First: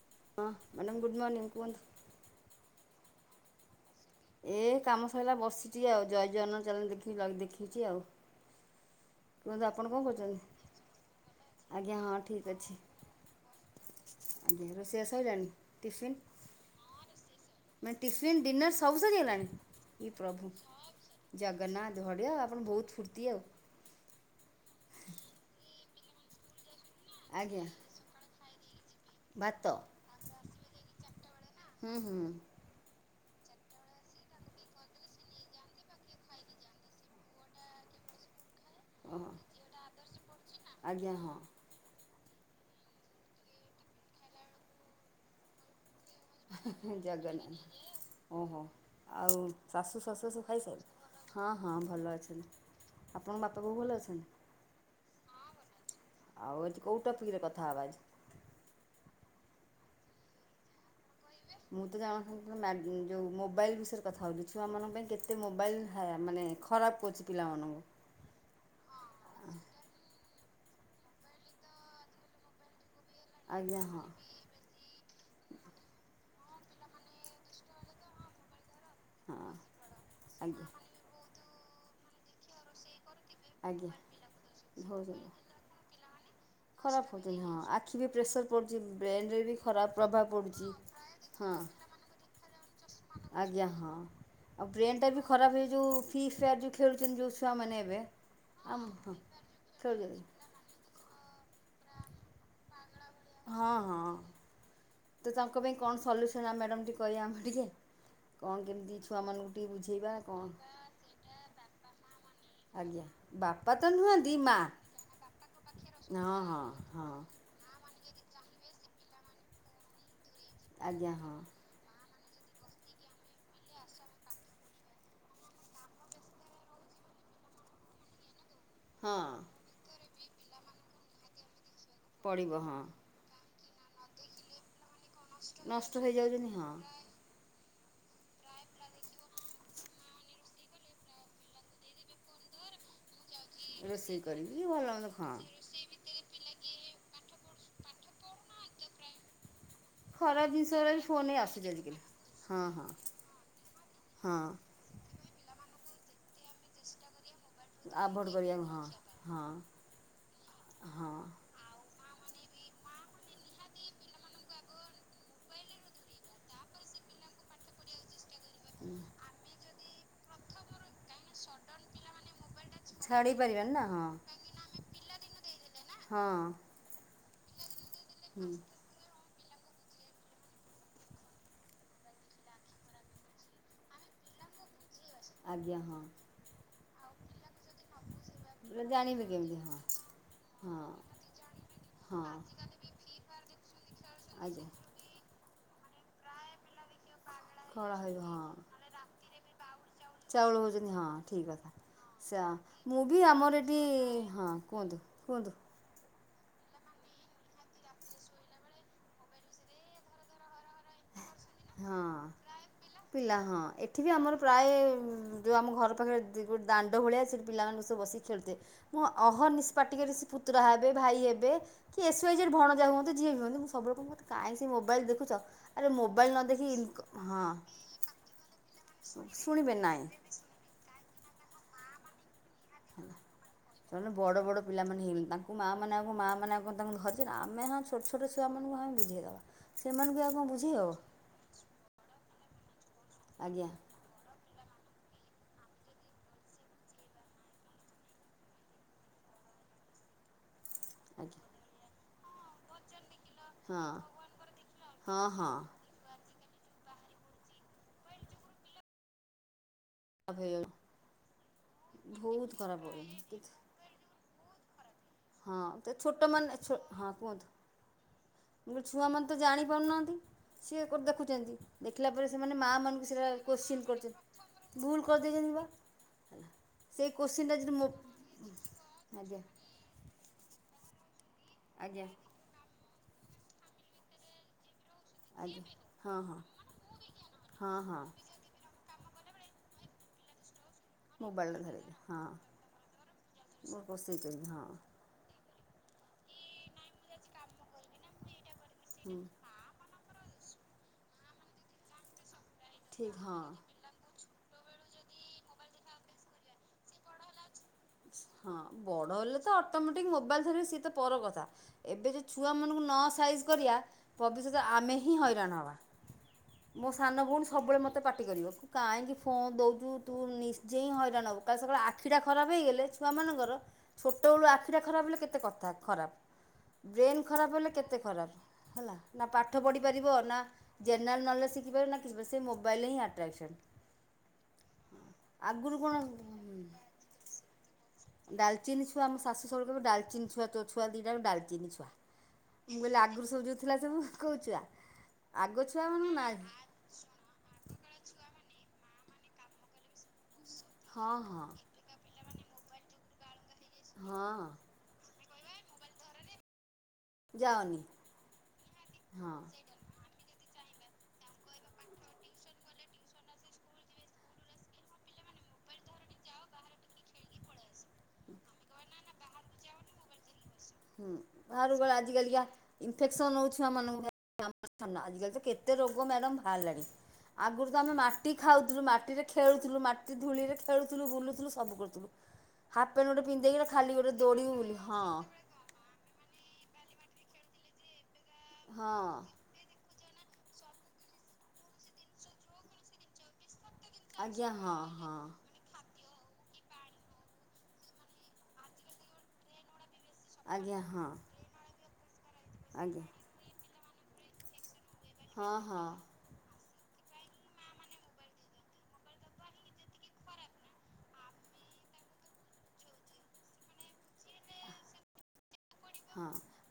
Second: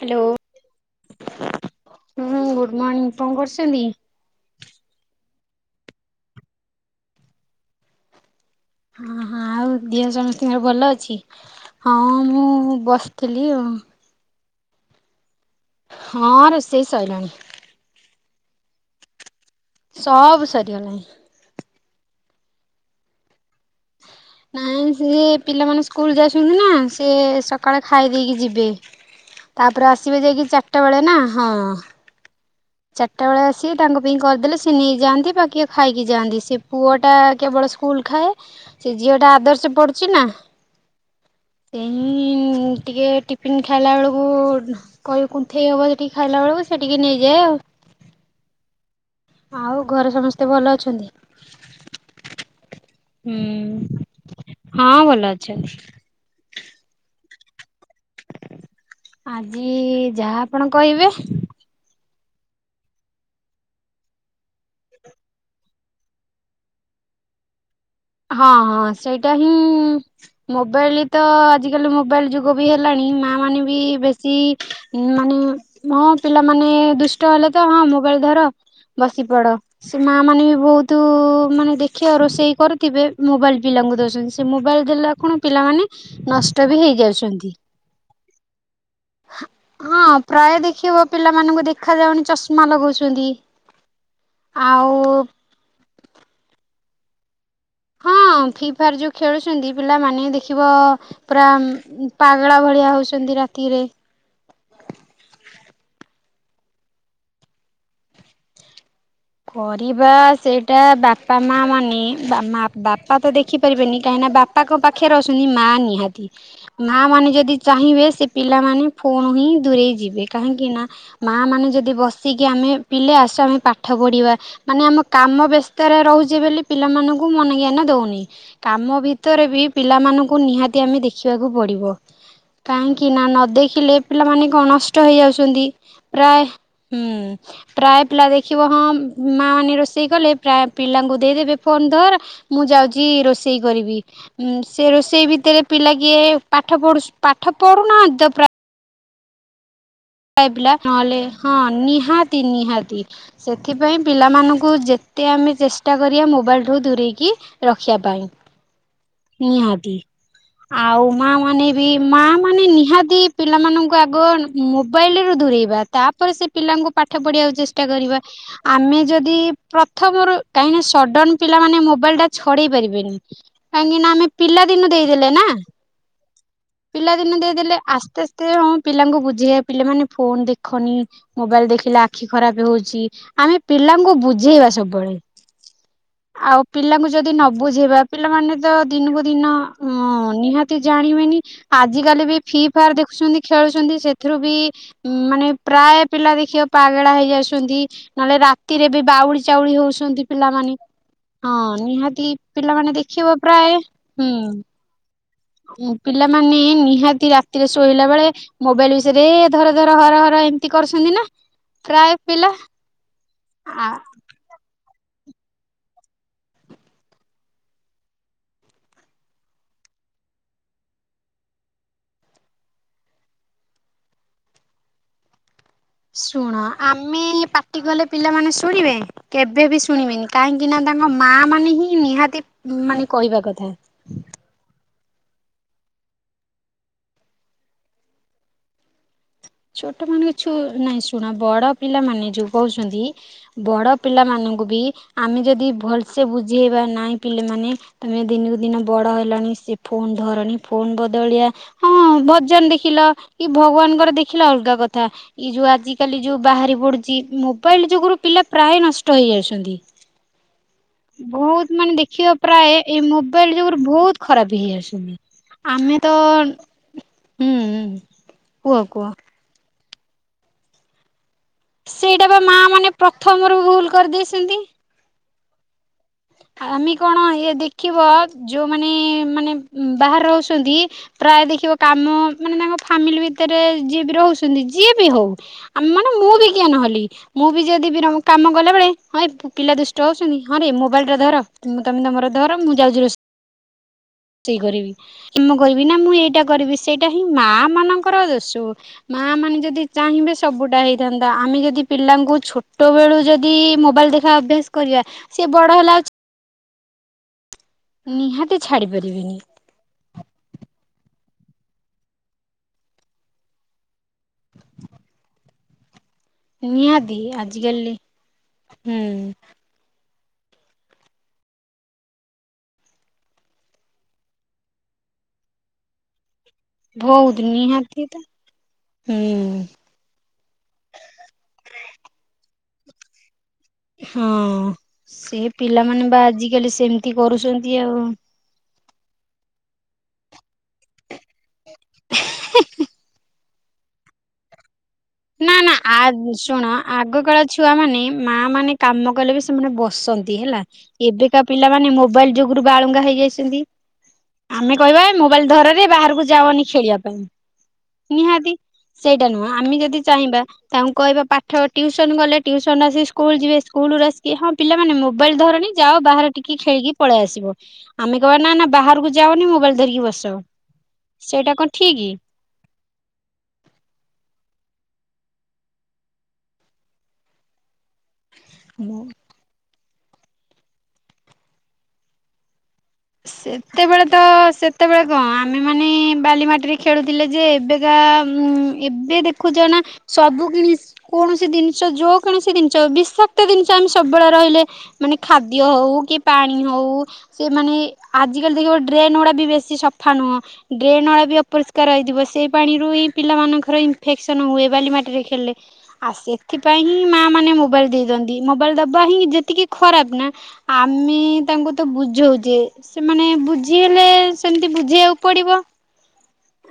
Hello, ହଁ madam good morning କୁହନ୍ତୁ ହୁଁ ଗୁଡ ମର୍ନିଙ୍ଗ, କଣ କରୁଛନ୍ତି? ଏ କାମ ସରିଲା ବସିଚି ଆଉ ଜୟ ଜଗନ୍ନାଥ ଚାନେଲ୍ [unintelligible] ଦେଖିଛି ଆଉ। ହ ହଁ କୁହନ୍ତୁ ଆଉ ଆପଣ କଣ ଦିହ କରୁଛନ୍ତି? ସମସ୍ତଙ୍କର ଭଲ ଅଛି, ଆଜ୍ଞା ହଁ ମୁଁ ଠିକ୍ ବସିଥିଲି ଆଉ। ଓହୋ। ରୋଷେଇ ବାସ ସଇଲାଣି। ହଁ ରୋଷେଇ ସଇଲାଣି। ମନେ ଟିଫିନ, ଡିିନର ସବୁ ସରି ଗଲାଣି, ଇଏ ସବୁ ପ୍ରଭୁ ସରିଗଲାଣି। ଜଗନ୍ନାଥ। ବଢିଆ ଆପଣ ବହୁତ ଫୁର୍ତ୍ତି ଆଉ। ନାଇ ସେଇ ପିଲାମାନେ ସ୍କୁଲ ଯାଉଛନ୍ତି ନା ସେ ସେ ଆଜ୍ଞା ସକାଳେ ଖାଇ ଦେଇକି ଯିବେ। ଭାତ ତାପରେ ଆସିବେ ଯାଇକି ଚାରିଟା ବେଳେ ନା ହଁ। ହୁଁ ହୁଁ ଚାରିଟା ବେଳେ ଆସି ତାଙ୍କ ପାଇଁ କରିଦେଲେ ସେ ନେଇଯାଆନ୍ତି, ବା କିଏ ଖାଇକି ଯାଆନ୍ତି, ସେ ପୁଅଟା କେବଳ ସ୍କୁଲ୍ ଖାଏ। ସେ ଝିଅ ଓହୋ ଟା ଆଦର୍ଶ ପଡୁଛି ନା, ଆଜ୍ଞା ହଁ ସେ ମୁଁ ଟିକେ ଟିଫିନ୍ ଖାଇଲା ବେଳକୁ କହିବ କୁଥେଁଇ ହେବ ଯଦି। ଖାଇଲାବେଳକୁ ସେ ଟିକେ ନେଇଯାଏ ଜଗନ୍ନାଥ ଆଉ। ଓହୋ। ଆଉ ଶାଶୁ ଘରେ ଶଶୁର ସବୁ ସମସ୍ତେ ଭଲ ଖାଇସାରିଲେଇ, ଅଛନ୍ତି? ହଁ ହଁ ଭଲ ଅଛନ୍ତି। ଆପଣଙ୍କ ବାପା ବୋଉ ଭଲ ହୁଁ ଅଛନ୍ତି ହଁ ଭଲ ଅଛନ୍ତି। ଆଉ ଆଜି କୋଉ ଟପିକରେ କଥା ହବା ଆଜି? ଆଜି ଯାହା ଆପଣ କହିବେ। ମୁଁ ତ [unintelligible] ଯୋଉ ମୋବାଇଲ ବିଷୟରେ କଥା ହଉଥିଲ ଛୁଆ ମାନଙ୍କ ପାଇଁ କେତେ ମୋବାଇଲ ହା ମାନେ ଖରାପ କରୁଛି ପିଲାମାନଙ୍କୁ। ହଁ ହଁ ସେଇଟା ହିଁ ମୋବାଇଲ ତ ଆଜିକାଲି ମୋବାଇଲ ଯୁଗ ବି ହେଲାଣି ମା ମାନେ ବି ଆଜ୍ଞା ହଁ ବେଶୀ ମାନେ ମୋ ପିଲାମାନେ ଦୁଷ୍ଟ ହେଲେ ତ ହଁ ମୋବାଇଲ ଧର ବସି ହଁ ପଡ ସେ ମା ମାନେ ବି ଆଜ୍ଞା ବହୁତ ମାନେ ଦେଖିବ ରୋଷେଇ କରୁଥିବେ ମୋବାଇଲ ଆଜ୍ଞା ପିଲାଙ୍କୁ ଦଉଛନ୍ତି, ସେ ମୋବାଇଲ ଦେଲା ହେଉଛନ୍ତି ଖୁନୁ ପିଲାମାନେ ନଷ୍ଟ ବି ଖରାପ ହେଉଛନ୍ତି ହେଇଯାଉଛନ୍ତି। ହଁ ଆଖି ବି ପ୍ରେସର ପଡୁଛି ବ୍ରେନରେ ଭି ଖରାପ ହଁ ପ୍ରଭାବ ପ୍ରାୟ ପଡ଼ୁଚି ଦେଖିବ ହଁ। ପିଲାମାନଙ୍କୁ ଦେଖା ଯାଉନି ଚଷମା ଲଗଉଛନ୍ତି। ଆଜ୍ଞା ହଁ ଆଉ ବ୍ରେନ୍ ଟା ବି ଖରାପ ହେ ଯଉ ଫ୍ରିଫାୟର ଯୋଗୁ। ଖେଳୁଛନ୍ତି ଯୋଉ ଛୁଆ ମାନେ ଏବେ। ହଁ ଫ୍ରି ଆମ ଫାୟାର ଯୋଉ ହଁ ଖେଳୁଛନ୍ତି ଖେଳୁଛନ୍ତି ପିଲାମାନେ ଦେଖିବ ପୁରା ପାଗଳା ଭଳିଆ ହଉଛ ହଁ ରାତିରେ। ହଁ ତ ତାଙ୍କ ପାଇଁ କଣ ସଲ୍ୟୁସନ୍ ଆମ ମ୍ୟାଡ଼ମ୍ ଟିକେ କହିବା ଆମେ ଟିକେ କଣ କେମିତି ଛୁଆମାନଙ୍କୁ ଟିକେ କରିବା ବୁଝେଇବା କ'ଣ ସେଇଟା ବାପା ମା ମାନେ ମା ଆଜ୍ଞା ବାପା ତ ବାପା ତ ଦେଖିପାରିବେନି କାହିଁକିନା ନୁହଁନ୍ତି ମା ବାପାଙ୍କ ପାଖରେ ଅଛନ୍ତି, ମା ନିହାତି ହଁ ହଁ ମା ହଁ ମାନେ ମାନେ ଯଦି ଚାହିଁବେ ସେ ପିଲାମାନେ ଫୋନ୍ ହିଁ ଦୂରେଇ ଯିବେ କାହିଁକି ନା ଆଜ୍ଞା ହଁ ମା ମାନେ ଯଦି ବସିକି ଆମେ ପିଲେ ଆସ ଆମେ ପାଠ ପାଠ ପଢିବା ମାନେ ଆମ କାମ ବ୍ୟସ୍ତରେ ରହୁଛି ବୋଲି ପିଲାମାନଙ୍କୁ ମନ ଜ୍ଞାନ ଦଉନି କାମ ହଁ ଭିତରେ ବି ପିଲାମାନଙ୍କୁ ନିହାତି ଆମେ ଦେଖିବାକୁ ପଡିବ ପଡ଼ିବ ହଁ କାହିଁକି ନା ନ ଦେଖିଲେ ପିଲାମାନେ ଗଣ ନଷ୍ଟ ହେଯାଉଛନ୍ତି ନଷ୍ଟ ପ୍ରାୟ ହେଇଯାଉଛନ୍ତି ହଁ ପ୍ରାୟ ପିଲା ଦେଖ ଦେଖିବ ହଁ ମା ମାନେ ରୋଷେଇ କଲେ ପ୍ରାୟ ପିଲାଙ୍କୁ ଦେଇଦେବେ ଫୋନ ଧର ମୁଁ ଯାଉଛି ରୋଷେଇ ରୋଷେଇ କରିବି ରୋଷେଇ କରିକି ଭଲ ସେ ମନ୍ଦ ରୋଷେଇ ହଁ ଭିତରେ ପିଲା କିଏ ପାଠ ପଢୁ ପାଠ ପଢୁନାହାନ୍ତି ତ ପ୍ରାୟ ଖରାପ ଜିନିଷଗୁରା ବି ନହଲେ ଫୋନରେ ହଁ ଆସୁଛି ଆଜିକାଲି ନିହାତି ହଁ ହଁ ନିହାତି ସେଥିପାଇଁ ହଁ ପିଲାମାନଙ୍କୁ ଯେ ଯେତେ ଆମେ ଚେଷ୍ଟା କରିବା ମୋବାଇଲ ରୁ ଦୂରେଇକି ରଖିବା ପାଇଁ ଆଭୋଏଡ କରିବାକୁ ହଁ। ହଁ ନିହାତି ଆଉ ହଁ ମା ମାନେ ବି ମା ମାନେ ନିହାତି ପିଲାମାନଙ୍କୁ ଆଗ ମୋବାଇଲ ରୁ ଦୂରେଇବା ତାପରେ ସେ ପିଲାଙ୍କୁ ପାଠ ପଢିବାକୁ ଚେଷ୍ଟା କରିବା। ଆମେ ଯଦି ପ୍ରଥମରୁ କାହିଁକ ସଡନ ପିଲାମାନେ ମୋବାଇଲ ଟା ଛଡେଇ ପାରିବେିନି ଛାଡ଼ି ପାରିବାନି କାହିଁକି ହଁ ନା ଆମେ ପିଲା ଦିନୁ ଦେଇଦେଲେ ନା ହଁ ଦିନ ଦେଇଦେଲେ ଆସ୍ତେ ଆସ୍ତେ ହୁଁ ହଁ ପିଲଙ୍କୁ ବୁଝ ଯେ ପିଲାମାନେ ଫୋନ ଦେଖନି ମୋବାଇଲ ଦେଖିଲେ ଆଖି ଖରାପ ହେଉଛି ଆମେ ପିଲାଙ୍କୁ ବୁ ବୁଝେଇିବା ସବୁବେଳେ ଆଜ୍ଞା ହଁ। ଆଉ ପିଲାଙ୍କୁ ଯଦି ନ ବୁଝେଇବା ପିଲାମାନେ ତ ଜାଣିବେ ଦିନକୁ ଦିନ କେମିତି ହଁ ହଁ ନିହାତି ଜାଣିବେନି ଆଜିକାଲି ହଁ ବି ଫି ଫାୟାର ଦେଖୁଛନ୍ତି ଖେଳୁଛନ୍ତି ସେଥିରୁ ବି ଆଜ୍ଞା ମାନେ ପ୍ରାୟ ପିଲା ଦେଖିବା ପାଗେଳା ହେଇଯାଉ। ଖରା ହେବ ନହେଲେ ହଁ ରାତିରେ ବି ବାଉଳି ଚାଉଳି ହଉଛନ୍ତି ଚାଉଳ ପିଲାମାନେ ହେଉଛନ୍ତି ଠିକ୍ ହଁ କଥା। ନିହାତି ସା ପିଲାମାନେ ମୁଁ ବି ଦେଖିବ ଆମର ପ୍ରାୟ ଏଠି ହଁ ହୁଁ କୁହନ୍ତୁ କୁହନ୍ତୁ। ପିଲାମାନେ ନିହାତି ରାତିରେ ଶୋଇଲା ବେଳେ ମୋବାଇଲ ବିଷୟରେ ଧର ଧର ହର ହର ଏମିତି କରୁଛନ୍ତି ନା। ହଁ। ପ୍ରାୟ ପିଲା ପିଲା ହଁ ଆ ଏଠି ବି ଆମର ପ୍ରାୟ ଯୋଉ ଆମ ଘର ପାଖରେ ଗୋଟେ ଦାଣ୍ଡ ଭଳିଆ ସେଠି ପିଲାମାନଙ୍କୁ ସବ ବସି ଖେଳୁଥେ ମୁଁ ଅହରନିସ ପାଟି ସେ ପୁତୁରା ହେବେ ଭାଇ ହେବେ କି ଏସ ୱ ଦେବ ଭଣଜା ହୁଅନ୍ତି ଯିଏ ବି ହୁଅନ୍ତି ମୁଁ ସବୁବେଳେ କାଇଁ ସେ ମୋବାଇଲ ଦେଖୁଛ ଆରେ ମୋବାଇଲ୍ ନ ଶୁଣ ଦେଖି ଇନକ ଆମେ ହଁ ପାଟି କଲେ ପିଲାମାନେ ଶୁଣି ବେ କେବେ ଶୁଣିବେ ବି ନାହିଁ ଶୁଣିବେନି କାହିଁକି ନା ତାଙ୍କ ମା ମାନେ ହିଁ ନିହାତି ମାନେ କହିବା କଥା ହେ ତାଙ୍କୁ ମାଆମାନେ ଆଉକଣ ମାଆମାନେ ଆଉକଣ ତାଙ୍କୁ ଧରିଛନ୍ତି ଆମେ ହଁ ଛୋଟ ଛୋଟ ଛୁଆମାନଙ୍କୁ ଆମେ ବୁଝେଇ ଦେେବା। ଛୋଟ ସେମାନଙ୍କୁ ଆଉ ମାନେ କଣ ଛୁ ନାଇଁ ଶୁଣ ବଡ ପିଲାମାନେ ଯୋଉ ଅଛନ୍ତି ଆଜ୍ଞା ବଡ ପିଲାମାନଙ୍କୁ ବି ଆମେ ଯଦି ଭଲସେ ବୁଝିେଇବା ନାହିଁ ପିଲାମାନେ ତମେ ଦିନକୁ ଦିନ ବଡ ହେଲାଣି ସେ ଫୋନ ଧରନି ଫୋନ ଆଜ୍ଞା ବଦଳିଆ ହଁ ଭଜନ ଦେଖିଲ କି ଭଗବାନଙ୍କର ଦେଖ ଦେଖିଲା ଅଲଗା କଥା ହଁ ହଁ ଏଇ ଯୋଉ ଆଜିିକାଲି ଯେଉ ବାହାରି ପଡୁଛି ମୋବାଇଲ ଯୋଗୁରୁ ପିଲା ପ୍ରାୟ ନଷ୍ଟ ହେଇଯାଉଛନ୍ତି। ବରବାଦ ବହୁତ ମାନେ ଦେଖିବା ପ୍ରାୟ ଏଇ ହେଉଛି ମୋବାଇଲ ଯୁଗରେ ବହୁତ ଖରାପ ହେଇଆସ। ହଁ ତ ଛୋଟମାନେ କୁହନ୍ତୁ ହୁଁ କୁହ କୁହ। ଛୁଆ ମାନେ ତ ଜାଣି ପାରୁନାହାନ୍ତି। ସିଏ କୋଉଠୁ ଦେଖୁଛନ୍ତି। ଦେଖିଲା ସେଇଟା ପରେ ବା ସେମାନେ ମା ମାଆ ମାନେ ମାନଙ୍କୁ ସେଇଟା ପ୍ରଥମରୁ କୋଶ୍ଚିନ୍ ଭୁଲ କରିଦେଇଛନ୍ତି। କରୁଛନ୍ତି [unintelligible] ଆମେ ସେଇ କଣ ଇ କୋଶ୍ଚିନ୍ଟା ଯଦି ମୋ ଦେଖିବ ଯୋଉମାନେ ଆଜ୍ଞା ମାନେ ବାହାରେ ରହୁଛନ୍ତି। ପ୍ରାୟ ଦେଖିବ ଆଜ୍ଞା କାମ ମାନେ ତାଙ୍କ ଫ୍ୟାମିଲୀ ଭିତରେ ଯିଏ ବି ରହୁଛନ୍ତି। ଯିଏ ବି ହଉ ଆଜ୍ଞା ଆମ ମାନେ ହଁ ମୁଁ ହଁ ବି କି୍ଞ ନହେଲି ମୁଁ ବି ହଁ ଯଦି ହଁ ବି କାମ କଲାବେଳେ। ହଁ ପିଲା ଦୁଷ୍ଟ ହେଉଛନ୍ତି ହଁ ରେ ମୋବାଇଲଟା ଧର ମୋବାଇଲରେ ତୁମେ ଧରେଇଲେ ତୁମର ହଁ ଧର ମୁଁ ଯାଉଛି ରୋଷେଇ ମୁଁ ରୋଷେଇ କରି ହଁ। ମୁ କରିବି ନା ମୁଁ ଏଇଟା କରିବି ସେଇଟା ହିଁ ମା ମା ମାନଙ୍କର ଦୋଶୁ ହୁଁ ମା ମାନେ ଯଦି ଚାହିଁବେ ସବୁଟା ହେଇଥାନ୍ତା ଆମେ ଯଦି ପିଲାଙ୍କୁ ଛୋ ଛୋଟ ଠିକ୍ ବେଳୁ ହଁ ଯଦି ମୋବାଇଲ ଦେଖା ଅଭ୍ୟାସ କରିବା ସିଏ ବଡ ହେଲା ଆ ହଁ ଛାଡି ବଡ ପାରିବେନି ହେଲେ ତ ଅଟୋମେଟିକ ମୋବାଇଲ ଧରିବେ ସଏ ତ ପର କଥା ଏବେ ଯେ ଛୁଆ ମାନଙ୍କୁ ନ ସାଇଜ କରିବା ଭବିଷ୍ୟତ ଆମେ ହିଁ ହଇରାଣ ହବା। ମୋ ନିହାତି ସାନ ଭଉଣୀ ସବୁବେଳେ ଆଜିକାଲି ମତେ ପାଟି କରିବ ହୁଁ କାହିଁକି ଫୋନ୍ ଦଉଛୁ। ତୁ ନିଜେ ହଇରାଣ ହବୁ କାଲି ସକାଳେ ଆଖି ଟା ହେଇଗଲେ ଛୁଆ ମାନଙ୍କର ଛୋଟ ବେଳୁ ଆଖିଟା ଖରାପ ହେଲେ କେତେ କଥା ଖରାପ। [inaudible] ବ୍ରେନ ଖରାପ ହେଲେ କେତେ ନିହାତି ତ ଖରାପ ହେଲା ନା ପାଠ ହୁଁ ପଢ଼ିପାରିବ ନା ଜେନେରାଲ୍ ନଲେଜ ଶିଖିପାରି ସେଇ ମୋବାଇଲରେ ହିଁ ଆଟ୍ରାକସନ୍। ହଁ ସେ କଣ ପିଲାମାନେ ବା ଆଜିକାଲି ସେମିତି କରୁଛନ୍ତି ଆଉ। ଚିନି ଛୁଆ ଆମ ଶାଶୁ ଡଲଚିନ ଛଆ ତୋ ଛୁଆ ଦିଟାକ ଡାଲଚିନ ଛୁଆ ମୁଁ କହିଲ ଆଗରୁ ସବୁ ଯୋଉ ଥିଲା ସବୁ କୋଉ ଛୁଆ। ନା ଆଗ ନା ଆ ଛୁଆମାନଙ୍କୁ ନାହିଁ ଶୁଣ ଆଗକାଳ ଛୁଆ ମାନେ ମାଆ ମାନେ କାମ କଲେ ବି ସେମାନେ ବସନ୍ତି ହେଲା ହଁ ଏବେକା ହଁ ପିଲାମାନୋନ ମୋବାଇଲ ଯୁଗୁରୁ ବାଳୁଙ୍ଗା ହେଇଯାଇଛନ୍ତି। ହଁ ଆମେ କହିବା ମୋବାଇଲ ଧରରେ ବାହାରକୁ ଯାଅନି ଖେଳିବାକୁ। ଯାଅନି ନିହାତି ସେଇଟା ହଁ ନୁହଁ ଆମେ ଯଦି ତାଙ୍କୁ କହିବା ପାଠ ଟିଉସନ ଗଲେ ଟିଉସନ ଆସି ସ୍କୁଲ ଯିବେ ସ୍କୁଲୁ ଆସିକି ହଁ ପିଲାମାନେ ମୋ ମୋବାଇଲ ଧରନି ଯାଅ ବାହାରେ ଟିକେ ଖେଳିକି ପଳେଇ ଆସିବ। ଆମେ କହିବା ନା ବାହାରକୁ ଯାଅନି ମୋବାଇଲ ଧରିକି ବସ। ହଁ ସେଇଟା କଣ ବାହାରକୁ ଗଲେ ଠିକ? ଆଜିିକାଲିକା ଇନଫେକ୍ସନ ହଉଛି ଛୁଆ ମାନଙ୍କର। ଆଜି କାଲି ତ କେତେ ରୋଗ ମ୍ୟାଡାମ୍ ବାହାରିଲାଣି। ଆଗରୁ ଆମେ ମାଟି ଖାଉଥିଲୁ ମାଟିରେ ଖେଳୁଥିଲୁ ମାଟି ଧୂଳିରେ ଖେଳୁଥିଲୁ ବୁଲୁଥିଲୁ ସବୁ କରୁଥିଲୁ। ହାପ୍ ପ୍ୟାଣ୍ଟ ଗୋଟେ ପିନ୍ଧି ଦେଇକିଁ ଖାଲି ଗୋଟେ ଦୋଉଡ଼ିବୁ ବୁଲିବୁ। ହଁ ଆମେମାନେ ବାଲି ମାଟିରେ ଖେଳୁଥିଲେ ଯେ ଏବେକା ଉଁ ହଁ ଏବେ ଦେଖୁଛ ନା ସବୁ କିଣି କୌଣସି ଜିନିଷ ଯଉ କୌଣସି ଜିନିଷ ବିଷାକ୍ତ ଜିନିଷ ଟେନସନ୍ ସବୁବେଳେ ଆଜ୍ଞା ରହିଲେ ହଁ ହଁ ମାନେ ଖାଦ୍ୟ ହଉ କି ପାଣି ହଉ ସେ ମାନେ ଆଜି କାଲି ଦେଖିବ ଡ୍ରେନ୍ ଗୁଡା ବି ବେଶୀ ସ ସଫା ନୁହେଁ ଆଜ୍ଞା ହଁ ଡ୍ରେନ୍ ଗୁରା ବି ଅପରିଷ୍କାର ହେଇଯିବ ସେଇ ପାଣିରୁ ଆଜ୍ଞା ହିଁ ପିଲାମାନଙ୍କର ଇଁ ଇଫେସନ ହୁଏ ବାଲି ମାଟିରେ ଖେଳି ହଁ ଲେ ହଁ ଆଉ ସେଥିପାଇ ହିଁ ମା ମାନେ ମୋବାଇଲ ଦେଇ ଦିଅନ୍ତି। ମୋବାଇଲ ଦବା ହିଁ ଯେତିକି ଖରାପ ନା ଆମେ ତାଙ୍କୁ ତ ବୁଝଉଛେ ସେମାନେ ବୁଝି ହେଲେ ସେମିତି ବୁଝେଇବାକୁ ପଡିବ। ହଁ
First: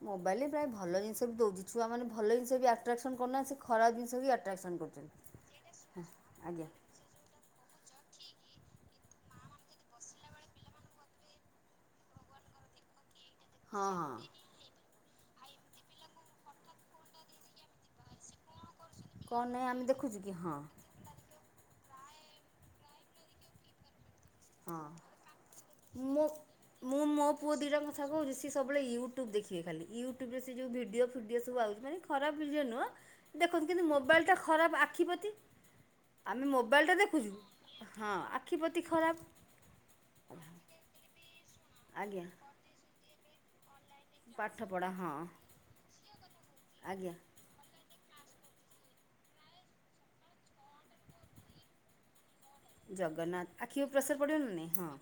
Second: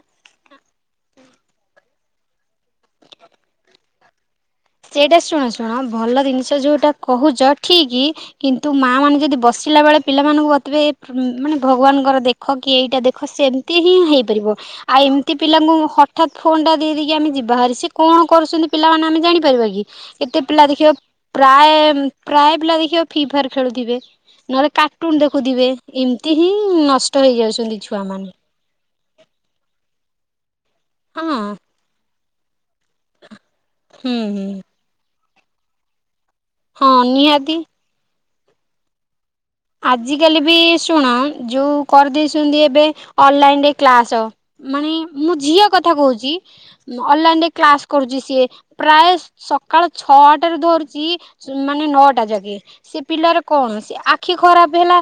ମୋବାଇଲରେ ପ୍ରାୟ ଭଲ ଜିନିଷ ବି ଦେଉଛି ଛୁଆମାନେ ଭଲ ଜିଷ ବି ଆଟ୍ରାକ୍ସନ୍ କରୁ ନାହାଁ ସେ ଖରାପ ଜିନିଷ ବି ଆ ସେଇଟା ଶୁଣ ଶୁଣ ଭଲ ଜିନିଷ ଆଜ୍ଞା ଯୋଉଟା କହୁଛ ଠିକ କିନ୍ତୁ ମାଆ ମାନେ ଯଦି ବସିଲା ବେଳେ ପିଲାମାନଙ୍କୁ କତିବେ ମାନେ ଭଗବାନଙ୍କର ଦେଖ କି ଏଇଟା ଦେଖ ସେମିତି ହଁ ହିଁ ହଁ ହେଇପାରିବ। ଆଉ ଏମିତି ପିଲାଙ୍କୁ ହଠାତ୍ ଫୋନ ଟା ଦେଇକି ଆମେ ଯିବା ହାରି ସ କଣ କରୁଛନ୍ତି ପିଲାମାନେ ଆମେ କି କଣ ନାହିଁ ଆମେ ଦେଖୁଛୁ କି ଏତେ ହଁ ପିଲା ଦେଖିବ ପ୍ରାୟ ପ୍ରାୟ ପିଲା ଦେଖିବ ଫି ଫାର ଖେଳୁଥିବେ। ନହେଲେ ହଁ କାର୍ଟୁନ ଦେଖୁଥିବେ ମୋ ଏମିତି ହିଁ ମୁଁ ନଷ୍ଟ ହେଇଯାଉଛନ୍ତି। ଛୁଆ ମାନେ। ଦେଖେବେ ଖାଲି ୟୁଟ୍ୟୁବ ରେ ସେ ଯୋଉ ଭିଡିଓ ହଁ। ଫିଡିଓ ସବୁ ଆଉଛି ମାନେ ଖରାପ ଭିଡିଓ ନୁହଁ। ଦେଖନ୍ତୁ କିନ୍ତୁ ହୁଁ ମୋବାଇଲ ଟା ହୁଁ ଖରାପ ଆଖିିପ୍ରତି। ଆମେ ମୋବାଇଲଟା ହଁ ଦେଖୁଛୁ। ନିହାତି ହଁ ଆଖି ପ୍ରତି ଖରାପ। ଆଜିକାଲି ବି ଶୁଣ ଯୋଉ ଆଜ୍ଞା କରିଦେଇଛନ୍ତି ଏବେ ଅନଲାଇନରେ କ୍ଲାସ ପାଠପଢ଼ା ମାନେ ହଁ ମୁଁ ଝିଅ କଥା କହୁଛି ଆଜ୍ଞା ଅନଲାଇନ ରେ କ୍ଲାସ କରୁଛି ସିଏ। ପ୍ରାୟ ସକାଳ ଛଅଟାରେ ଧରୁଛି ମାନେ ନଅଟା ଯା କେ ସେ ପିଲାର ଜଗନ୍ନାଥ ଆଖି କଣ ଉପରେ ସେ ପ୍ରେସର୍ ଆଖି ପଡ଼ିବ ନା ନାହିଁ ଖରାପ ହଁ ହେଲା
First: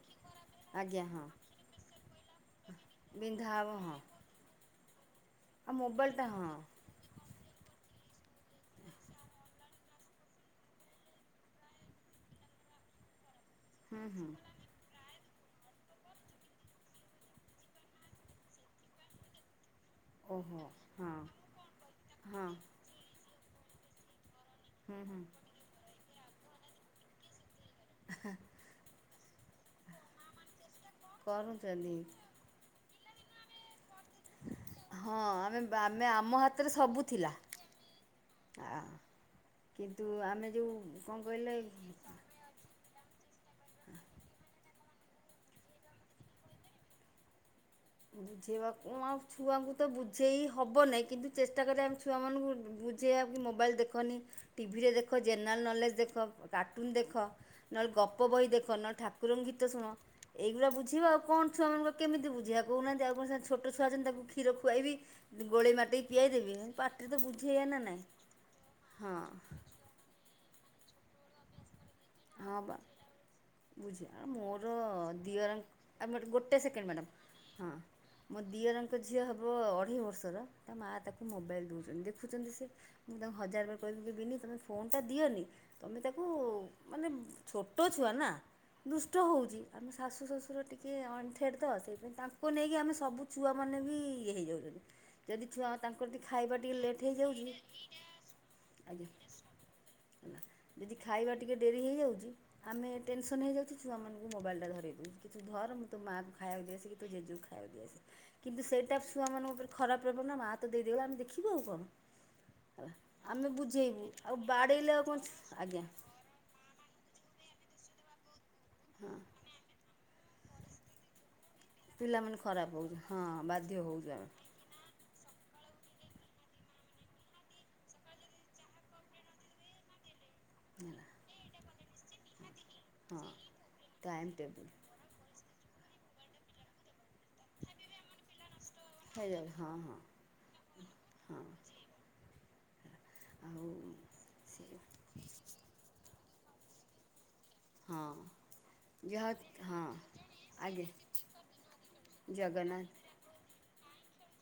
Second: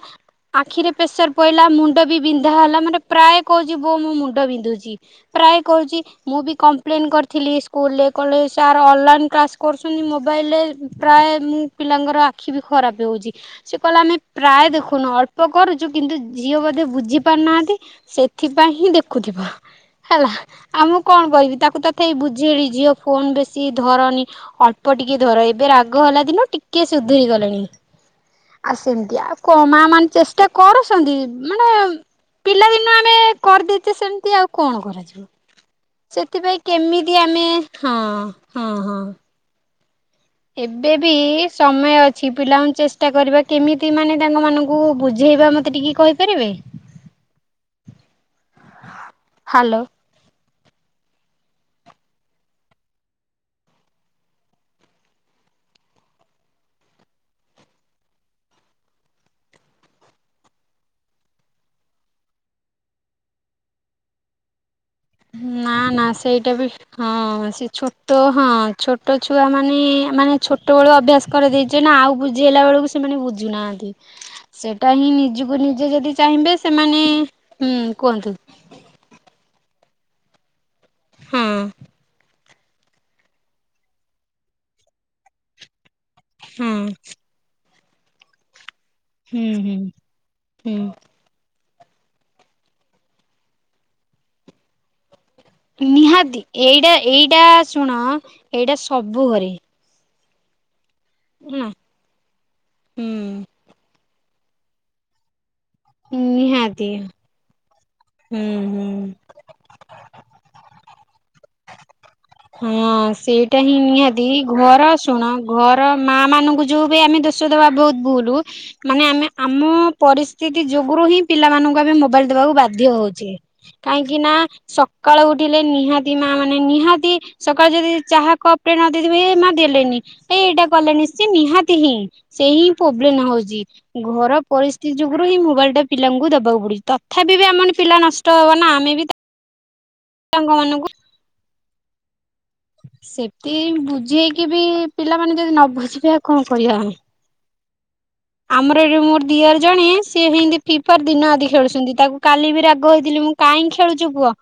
ଆଖିରେ ଆଜ୍ଞା ହଁ ପ୍ରେସର ପଇଲା ମୁଣ୍ଡ ବି ଯାହାହେଲା ମାନେ ପ୍ରାୟ ବିନ୍ଧା ହେବ କହୁଛି ହଁ ବୋଉ ମୋ ମୁଣ୍ଡ ବିନ୍ଧୁଛି। ପ୍ରାୟ ଆଉ କହୁଛି। ମୋବାଇଲଟା ମୁଁ ହଁ ବି କମ୍ପ୍ଲେନ କରିଥିଲି ସ୍କୁଲରେ। କଲେ ସାର୍ ଅନଲାଇନ୍ କ୍ଲାସ୍ କରୁଛନ୍ତି ମୋବାଇଲରେ। ପ୍ରାୟ ମୁଁ ପିଲାଙ୍କର ଆଖି ବି ଖରାପ ହେଉଛି। ହୁଁ କଲାମେ ହୁଁ ପ୍ରାୟ ଦେଖୁନ ଅ କରୁଛୁ କିନ୍ତୁ ଝିଅ ବୋଧେ ବୁଝି ପାରୁନାହାନ୍ତି ସେଥିପାଇଁ ହିଁ ଦେଖୁଥିବ। ହେଲା ଓହୋ ଆଉ ମୁଁ ହଁ କଣ କରିବି ତାକୁ ତ ଏଇ ହଁ ବୁଝେଇ ଝିଅ ଫୋନ ବେଶୀ ଧରନି। ଅଳ୍ପ ହୁଁ ହୁଁ ଟିକେ ଧର। ଏବେ ରାଗ ହେଲା ଦିନୁ ଟିକେ ସୁଧୁରି ଗଲାଣି। ହଁ। ଆଉ ସେମିତି ଆଉ। କ ମା ମାନେ ଚେଷ୍ଟା କରୁଛନ୍ତି ମାନେ କରୁଛନ୍ତି ପିଲା ବି - ଆମେ କରିଦେଇଛେ ସେମତି ଆଉ କଣ ହଁ କରାଯିବ। ଆମେ ଆମେ ଆମ ସେଥିପାଇଁ ହାତରେ ସବୁ କେମିତି ଥିଲା ଆମେ ହଁ ହଁ ହଁ। କିନ୍ତୁ ଆମେ ଯେଉଁ ଏବେ ବି କଣ କହିଲେ ସମୟ ଅଛି ପିଲାଙ୍କୁ ଚେଷ୍ଟା କରିବା କେମିତି ମାନେ ତାଙ୍କ ମାନଙ୍କୁ କୁ ବୁଝେଇବା ମୋତେ ଟିକେ କହିପାରିବେ। ବୁଝେଇବାକୁ ଆ ଛୁଆଙ୍କୁ ହ୍ୟାଲୋ। ତ ବୁଝେଇ ହବ ନାହିଁ କିନ୍ତୁ ଚେଷ୍ଟା କରିବା ଆମେ ଛୁଆମାନଙ୍କୁ ବୁଝେଇବା କି ମୋବାଇଲ୍ ଦେଖନି। ଟିଭିରେ ଦେଖ ଚେନାେଲ ଜେନେରାଲ ନଲେଜ ଦେଖ। କାର୍ଟୁନ ଦେଖ। ନହେଲେ ଗପ ବହି ଦେଖ। ନହେଲେ ଠାକୁରଙ୍କ ଗୀତ ଶୁଣ। ଏଇଗୁଡା ବୁଝିବ ଆଉ କଣ ଛୁଆାନଙ୍କ କେମିତି ବୁଝିବା କହୁନାହାନ୍ତି। ଆଉ କଣ ଛୋଟ ଛୁଆ ଅଛନ୍ତି ତାଙ୍କୁ କ୍ଷୀର ଖୁଆଇବି। ନା ଗୋଳେଇ ନା ମାଟେଇ ପିଆଇ ସେଇଟା ଦେବି ବି ହଁ। ପାଟିରେ ତ ବୁଝେଇବା ସେ ନା ନାହିଁ ଛୋଟ। ହଁ ହଁ ଛୋଟ ଛୁଆ ମାନେ ମାନେ ଛୋଟବେଳୁ ଅଭ୍ୟାସ କରିଦେଇ ସେ ନା ଆଉ ହଁ ବୁଝେଇଲା ବା ବେଳକୁ ସେମାନେ ବୁଝୁନାହାନ୍ତି। ବୁଝି ମୋର ସେଟା ହିଁ ନିଜକୁ ନିଜେ ଯଦି ଚାହିଁବେ ସେ ଓକେ ମ୍ୟାଡ଼ାମ ହଁ। ମୋ ଦିଅରଙ୍କ ଝିଅ ହବ ଅଢେଇ ବର୍ଷର ତା ମାଆ ତାକୁ ହଁ ମୋବାଇଲ ଦୋଉଚନ୍ତି ଦେଖୁଚନ୍ତି ସିଏ ମୁଁ ତାଙ୍କୁ ହଜାର ର କହିବିି ବିନି ତମେ ଫୋନଟା ଦିଅନି। ତମେ ତାକୁ ହଁ ମାନେ ଛୋଟ ଛୁଆ ନା ଦୁଷ୍ଟ ହୋଉଚି। ହୁଁ ଆମେ ଶାଶୁ ଶ୍ୱଶୁର ହୁଁ। ଟିକେ ଅଂଥେଡ ତ ସେଇଥି ପାଇଁ ତାଙ୍କୁ ନେଇକି ଆମେ ସବୁ ଛୁଆ ମାନେ ବି ଇଏ ହେଇଯାଉଚନ୍ତି। ନିହାତି ଏଇଟା ଏଇଟା ହେଇଯାଉଛି ଶୁଣ ଏଇଟା ଆଜ୍ଞା ସବୁ ଘରେ। ଯଦି ଖାଇବା ଟିକେ ହେଲା। ଡେରି ହେଇଯାଉଚି। ଆମେ ହୁଁ ଟେନସନ୍ ହେଇଯାଉଚୁ ଛୁଆମାନେ ମୋବାଇଲ ଟା ଧରେଉ ଦୋଉଚି କିଛି ନା ଧର ମୁଁ ତୋ ମା କୁ ଖାଇବା ଦେଇ ନିହାତି ଆସେ କି ଜେଜ କୁ ଖାଇବା କୁ ଦେଇ ଆସେ ହୁଁ କିନ୍ତୁ ହୁଁ। ସେଇଟା ଛୁଆ ମାନଙ୍କ ଉପରେ ଖରାପ ପ୍ରଭାବ ନା ମା ମା ତ ଦେଇ ଦେଇଗଲା ଆମେ ଦେଖିବୁ ଆଉ କଣ। ହଁ ହେଲା ଆମେ ସେଇଟା ହିଁ ବୁଝେଇବୁ ନିହାତି ଆଉ ଘର ବାଡ଼େଇଲେ ଆଉ କଣ ଶୁଣ ଆଜ୍ଞା ଘର ମା ମାନଙ୍କୁ ଯୋଉ ବି ଆମେ ଦୋଷ ଦବା ବୋହୁତ ଭୁଲୁ ମାନେ ହଁ ଆମେ ଆମ ପରିସ୍ଥିତି ଯୋଗୁରୁ ହିଁ ପିଲାମାନଙ୍କୁ ଆମେ ମୋବାଇଲ୍ ପିଲାମାନେ ଦେବାକୁ ଖରାପ ବାଧ୍ୟ ହେଉଛି ହଁ ହୋଉଚେ ବାଧ୍ୟ ହେଉଛୁ କାହିଁକି ଆମେ ନା ସକାଳୁ ଉଠିଲେ ନିହାତି ସେଇ ମା ମାନେ ନିହାତି ସକାଳୁ ଯଦି ଚାହା କପଟେ ନ ଦେଇଥିବୁ ଏ ମା ଦେଲେନି। ଏ ଏଇଟା ହେଲା କଲାଣି ସେ ନିହାତି ହିଁ ସେ ହିଁ ପ୍ରୋବ୍ଲେମ ହଁ ହୋଉଚି ଟାଇମ୍ ଘର ଟେବୁଲ୍ ପରିସ୍ଥିତି ଯୋଗୁରୁ ହିଁ ମୋବାଇଲ୍ ଟା ପିଲାଙ୍କୁ ଦବାକୁ ପଡୁଚି ତ ତଥାପି ବି ଆମେ ମାନେ ପିଲା ନଷ୍ଟ ହବ ନା ଆମେ ବି ତା ହେଇଯାଉ ହଁ ହଁ ତାଙ୍କ ମାନଙ୍କୁ ହଁ ସେଥି ଆଉ [unintelligible] ବୁଝେଇକି ବି ସେ ପିଲାମାନେ ଯଦି ନ ବୁଝି ସେଇଆ କଣ କରିବା ଆମେ। ହଁ ଆମର ଏଠି ମୋର ଯାହା ଦିଅର ହଁ ଜଣେ ସିଏ ବି ଏମିତି ଆଜ୍ଞା ଫ୍ରୀଫାୟାର ଦିନ ରାତି ଖେଳୁଚନ୍ତି ତାକୁ କାଲି ବି ଜଗନ୍ନାଥ ରାଗ ହେଇଥିଲି। ତୁଂ କାଇଁ ଖେଲୁଚ ପୁଅ।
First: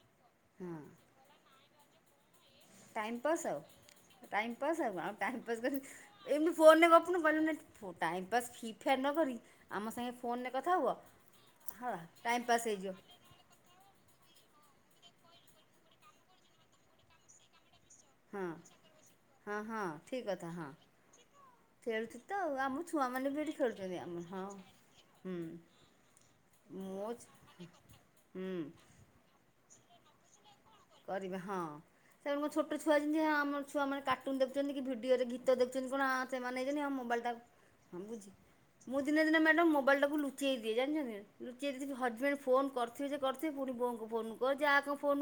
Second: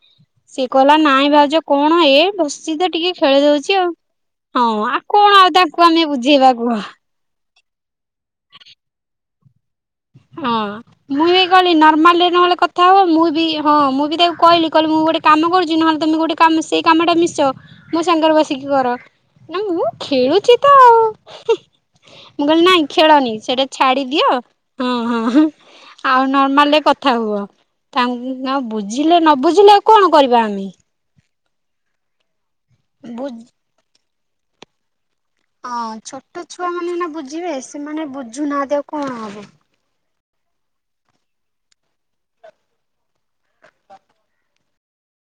ସିଏ ହଁ କହିଲା ନାଇଁ ଭାଉଜ କଣ ଏ ବସିଚି ତ ଟାଇମ୍ ଟିକେ ଖେଳି ପାସ୍ ଦୋଉଚି ଆଉ। ଟାଇମ୍ ହଁ ପାସ ଆଉ କଣ ଆଉ ଟାଇମ ପାସ୍ ତାଙ୍କୁ ଆମେ କରିବୁ ବୁଝେଇବା ଏମିତି କୁହ ଫୋନରେ ଗପୁନୁ ଭଲ ନା ଫୋ ଟାଇମ୍ ପାସ୍ ଫ୍ରୀଫାୟାର ନ କରିକି ଆମ ସାଙ୍ଗେ ଫୋନରେ ହଁ କଥା ହୁଅ ମୁଁ ହେଇ ଗଲି ହେଲା ନର୍ମାଲି ଟାଇମ୍ ନହେଲେ ପାସ୍ କଥା ହେଇଯିବ ହବ। ମୁଁ ବି ହଁ ମୁଁ ବି ତା କହିଲି କହିଲି ମୁଁ ଗୋଟେ କାମ କରୁଛି ନହେଲେ ତମେ ଗୋଟେ କାମ ସେଇ କାମଟା ମିଶ। ମୋ ସାଙ୍ଗରେ ହଁ ବସିକି କର। ହଁ ନା ମୁଁ ଖେଳୁଚିତ ଆଉ ହୁଁ। ଖେଳୁଛି ତ ଆମ ଛୁଆ ମାନେ ବି ଏଠି ଖେଳୁଛନ୍ତି ଆମ ଛାଡ଼ିଦିଅ ହଁ ହୁଁ। ହଁ ଆଉ ନର୍ମାଲରେ ମୋ କଥା ହୁଅ। ଥା ହୁଁ ଆଉ ବୁଝିଲେ ନ ବୁଝିଲେ ଆଉ କଣ କରିବା ଆମେ। ହଁ। ତେଣୁ ମୋ ଛୋଟ ଛୁଆ ଯେିମିତି ବୁଝ ଆମର ଛୁଆମାନେ କାଟୁନ୍ ଦେୁଖୁଛନ୍ତି କି ଟିଭି ହଁ ଛୋଟ ଛୁଆ ମାନେ ନା ମୋବାଇଲଟା ବୁଝିବେ ହଁ ସେମାନେ ବୁଝି ବୁଝୁନାହା ମୁଁ ଦିନେ ଦିନେ ମ୍ୟାାଡମ୍ ମୋବୀଇଲ୍ ଟାକୁୁ ନ ଚେଇ ଦିଏ ଜାଣିଚନ୍ତି ନା ହଜବେଣ୍ଡ ଫୋନ୍ କରିଥିବେ ଯେ କରିଥିବେ ପୁଣି ବୋଉଙ୍କୁ ଫୋନ୍ କର ଯା କୁ ଫୋନ୍ କୁ